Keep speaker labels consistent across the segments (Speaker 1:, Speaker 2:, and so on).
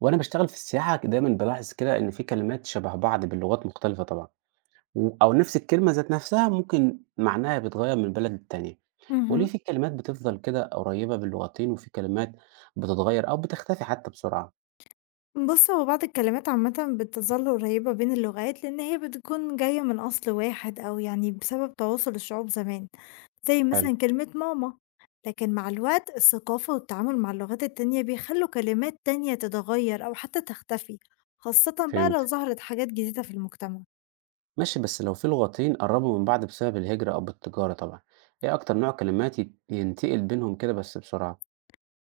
Speaker 1: وأنا باشتغل في السياحة ك دايمًا بالاحظ كده إن في كلمات شبه بعض باللغات مختلفة طبعًا، و أو نفس الكلمة ذات نفسها ممكن معناها بيتغيّر من بلد للتانية، هو ليه
Speaker 2: اهم.
Speaker 1: في كلمات بتفضل كده قريبة باللغتين وفي كلمات بتتغيّر أو بتختفي حتى بسرعة؟
Speaker 2: بُص، هو بعض الكلمات عامةً بتظل قريبة بين اللغات، لإن هي بتكون جاية من أصل واحد أو يعني بسبب تواصل الشعوب زمان، زي
Speaker 1: حلو،
Speaker 2: مثلًا كلمة ماما. لكن مع الوقت الثقافة والتعامل مع اللغات التانية بيخلّوا كلمات تانية تتغير أو حتى تختفي، خاصةً بقى
Speaker 1: فهمت،
Speaker 2: لو ظهرت حاجات جديدة في المجتمع.
Speaker 1: ماشي بس لو في لغتين قرّبوا من بعض بسبب الهجرة أو بالتجارة طبعًا، إيه أكتر نوع كلمات ينتقل بينهم كده بس بسرعة؟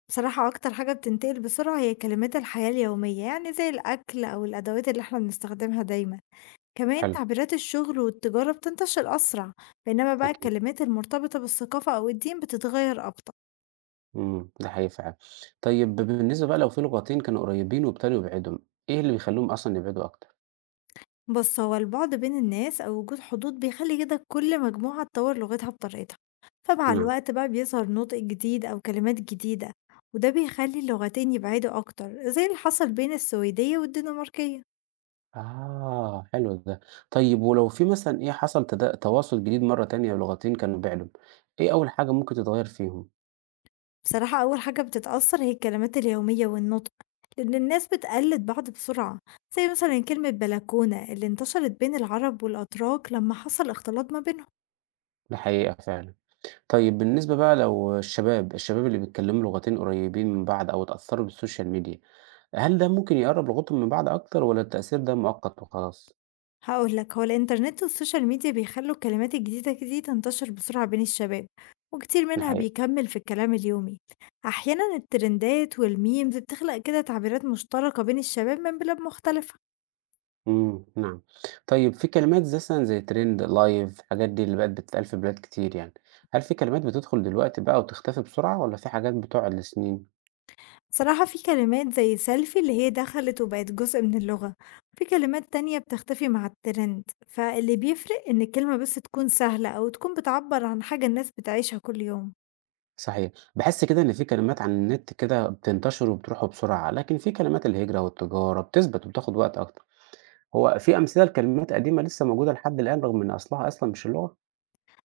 Speaker 2: بصراحة أكتر حاجة بتنتقل بسرعة هي كلمات الحياة اليومية، يعني زي الأكل أو الأدوات اللي إحنا بنستخدمها دايمًا. كمان
Speaker 1: حلو،
Speaker 2: تعبيرات الشغل والتجارة بتنتشر أسرع، بينما بقى
Speaker 1: أكيد،
Speaker 2: الكلمات المرتبطة بالثقافة أو الدين بتتغير أبطأ.
Speaker 1: ده حقيقي فعلًا. طيب بالنسبة بقى لو في لغتين كانوا قريبين وابتدوا يبعدوا، إيه اللي بيخلّيهم أصلًا يبعدوا أكتر؟
Speaker 2: بس هو البعد بين الناس أو وجود حدود بيخلي كده كل مجموعة تطور لغتها بطريقتها، فمع
Speaker 1: نعم.
Speaker 2: الوقت بقى بيظهر نطق جديد أو كلمات جديدة، وده بيخلي اللغتين يبعدوا أكتر زي اللي حصل بين السويدية والدنماركية.
Speaker 1: آه، حلو ده. طيب ولو في مثلًا إيه حصل تواصل جديد مرّة تانية لغتين كانوا بيعلوا، إيه أول حاجة ممكن تتغيّر فيهم؟
Speaker 2: بصراحة أول حاجة بتتأثر هي الكلمات اليومية والنطق، لأن الناس بتقلد بعض بسرعة، زي مثلا كلمة بلكونة اللي انتشرت بين العرب والأتراك لما حصل اختلاط ما بينهم.
Speaker 1: دي حقيقة فعلًا. طيب بالنسبة بقى لو الشباب اللي بيتكلموا لغتين قريبين من بعض أو اتأثّروا بالسوشيال ميديا، هل ده ممكن يقرّب لغتهم من بعض أكتر والّا التأثير ده مؤقت وخلاص؟
Speaker 2: هقولك، هو الإنترنت والسوشيال ميديا بيخلوا الكلمات الجديدة دي تنتشر بسرعة بين الشباب، وكتير
Speaker 1: دي
Speaker 2: منها
Speaker 1: حقيقة.
Speaker 2: بيكمل في الكلام اليومي. أحيانا الترندات والميمز بتخلق كده تعبيرات مشتركة بين الشباب من بلاد مختلفة.
Speaker 1: إمم، نعم. طيب في كلمات زي مثلًا زي trend، live، الحاجات دي اللي بقت بتتقال في بلاد كتير يعني، هل في كلمات بتدخل دلوقتي بقى وتختفي بسرعة والّا في حاجات بتقعد لسنين؟
Speaker 2: بصراحة في كلمات زي سيلفي اللي هي دخلت وبقت جزء من اللغة، في كلمات تانية بتختفي مع الترند، فاللي بيفرق إن الكلمة بس تكون سهلة أو تكون بتعبر عن حاجة الناس بتعيشها كل يوم.
Speaker 1: صحيح. باحس كده إن في كلمات على النت كده بتنتشر وبتروح وبسرعة، لكن في كلمات الهجرة والتجارة بتثبت وبتاخد وقت أكتر. هو في أمثلة لكلمات قديمة لسه موجودة لحد الآن رغم إن أصلها أصلًا مش اللغة؟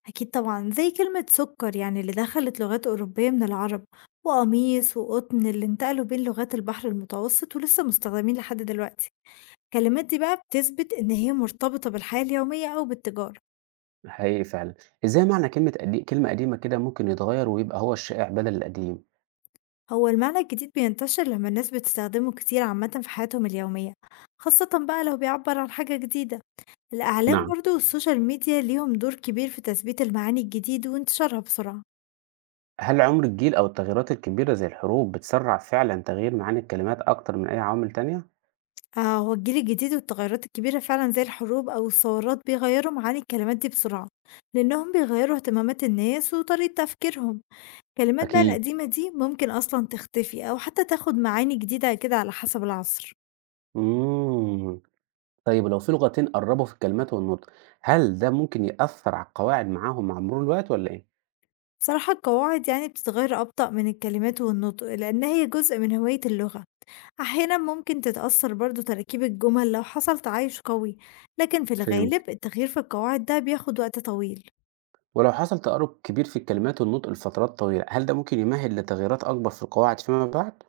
Speaker 2: أكيد طبعا زي كلمة سكر يعني اللي دخلت لغات أوروبية من العرب، وقميص وقطن اللي انتقلوا بين لغات البحر المتوسط ولسه مستخدمين لحد دلوقتي. الكلمات دي بقى بتثبت إن هي مرتبطة بالحياة اليومية أو بالتجارة.
Speaker 1: حقيقي فعلًا. إزاي معنى كلمة قديمة كده ممكن يتغير ويبقى هو الشائع بدل القديم؟
Speaker 2: هو المعنى الجديد بينتشر لما الناس بتستخدمه كتير عامة في حياتهم اليومية، خاصة بقى لو بيعبر عن حاجة جديدة. الإعلام
Speaker 1: نعم،
Speaker 2: برضو والسوشيال ميديا ليهم دور كبير في تثبيت المعاني الجديد وانتشارها بسرعة.
Speaker 1: هل عمر الجيل أو التغييرات الكبيرة زي الحروب بتسرّع فعلًا تغيير معاني الكلمات أكتر من أي عوامل تانية؟
Speaker 2: آه، هو الجيل الجديد والتغيرات الكبيرة فعلا زي الحروب أو الثورات بيغيروا معاني الكلمات دي بسرعة، لأنهم بيغيروا اهتمامات الناس وطريقة تفكيرهم. الكلمات بقى
Speaker 1: أكيد.
Speaker 2: القديمة دي ممكن أصلا تختفي أو حتى تاخد معاني جديدة كده على حسب العصر.
Speaker 1: إمم. طيب لو في لغتين قرّبوا في الكلمات والنطق، هل ده ممكن يأثّر على القواعد معاهم مع مرور الوقت والّا إيه؟
Speaker 2: صراحة القواعد يعني بتتغير أبطأ من الكلمات والنطق، لأن هي جزء من هوية اللغة. أحيانا ممكن تتأثر برضو تركيب الجمل لو حصل تعايش قوي، لكن في
Speaker 1: فهمتِك،
Speaker 2: الغالب التغيير في القواعد ده بياخد وقت طويل.
Speaker 1: ولو حصل تقارب كبير في الكلمات والنطق لفترات طويلة، هل ده ممكن يمهِّد لتغييرات أكبر في القواعد فيما بعد؟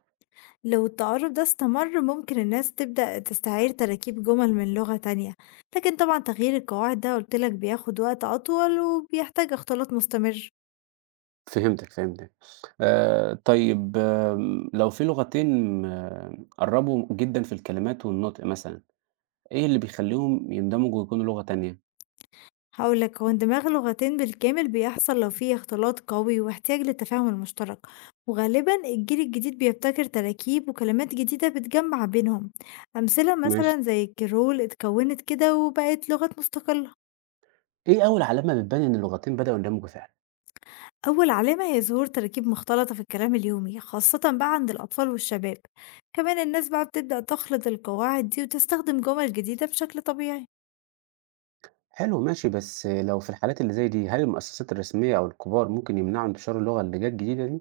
Speaker 2: لو التعارف ده استمر ممكن الناس تبدأ تستعير تركيب جمل من لغة تانية، لكن طبعا تغيير القواعد ده قلتلك بياخد وقت أطول وبيحتاج اختلاط مستمر.
Speaker 1: فهمتِك، فهمتِك. طيب لو في لغتين آه، قرّبوا جدًا في الكلمات والنطق مثلًا، إيه اللي بيخلّيهم يندمجوا ويكونوا لغة تانية؟
Speaker 2: هاقول لك، هو اندماج لغتين بالكامل بيحصل لو في اختلاط قوي واحتياج للتفاهم المشترك، وغالبًا الجيل الجديد بيبتكر تراكيب وكلمات جديدة بتجمع بينهم، أمثلة
Speaker 1: ماشي.
Speaker 2: مثلًا زي الكرول اتكونت كده وبقت لغة مستقلة.
Speaker 1: إيه أول علامة بتبان إن اللغتين بدأوا يندمجوا فعلًا؟
Speaker 2: أول علامة هي ظهور تراكيب مختلطة في الكلام اليومي خاصة بقى عند الأطفال والشباب، كمان الناس بقى بتبدأ تخلط القواعد دي وتستخدم جمل جديدة بشكل طبيعي.
Speaker 1: حلو ماشي، بس لو في الحالات اللي زي دي، هل المؤسسات الرسمية أو الكبار ممكن يمنعوا انتشار اللغة اللي جت جديدة دي؟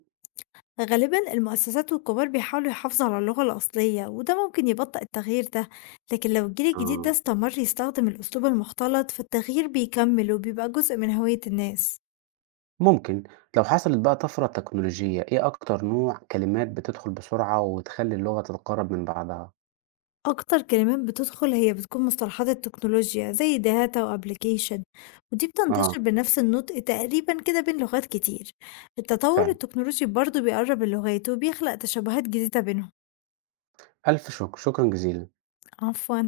Speaker 2: غالبا المؤسسات والكبار بيحاولوا يحافظوا على اللغة الأصلية، وده ممكن يبطئ التغيير ده، لكن لو الجيل الجديد ده
Speaker 1: آه،
Speaker 2: استمر يستخدم الأسلوب المختلط فالتغيير بيكمل وبيبقى جزء من هوية الناس.
Speaker 1: ممكن، لو حصلت بقى طفرة تكنولوجية، إيه أكتر نوع كلمات بتدخل بسرعة وتخلي اللغة تتقرب من بعضها؟
Speaker 2: أكتر كلمات بتدخل هي بتكون مصطلحات التكنولوجيا زي داتا وابليكيشن، ودي
Speaker 1: آه،
Speaker 2: بتنتشر بنفس النطق تقريبا كده بين لغات كتير. التطور
Speaker 1: فعلًا،
Speaker 2: التكنولوجي برضه بيقرب اللغات وبيخلق تشابهات جديدة بينهم.
Speaker 1: ألف شكر، شكرًا جزيلًا.
Speaker 2: عفوا.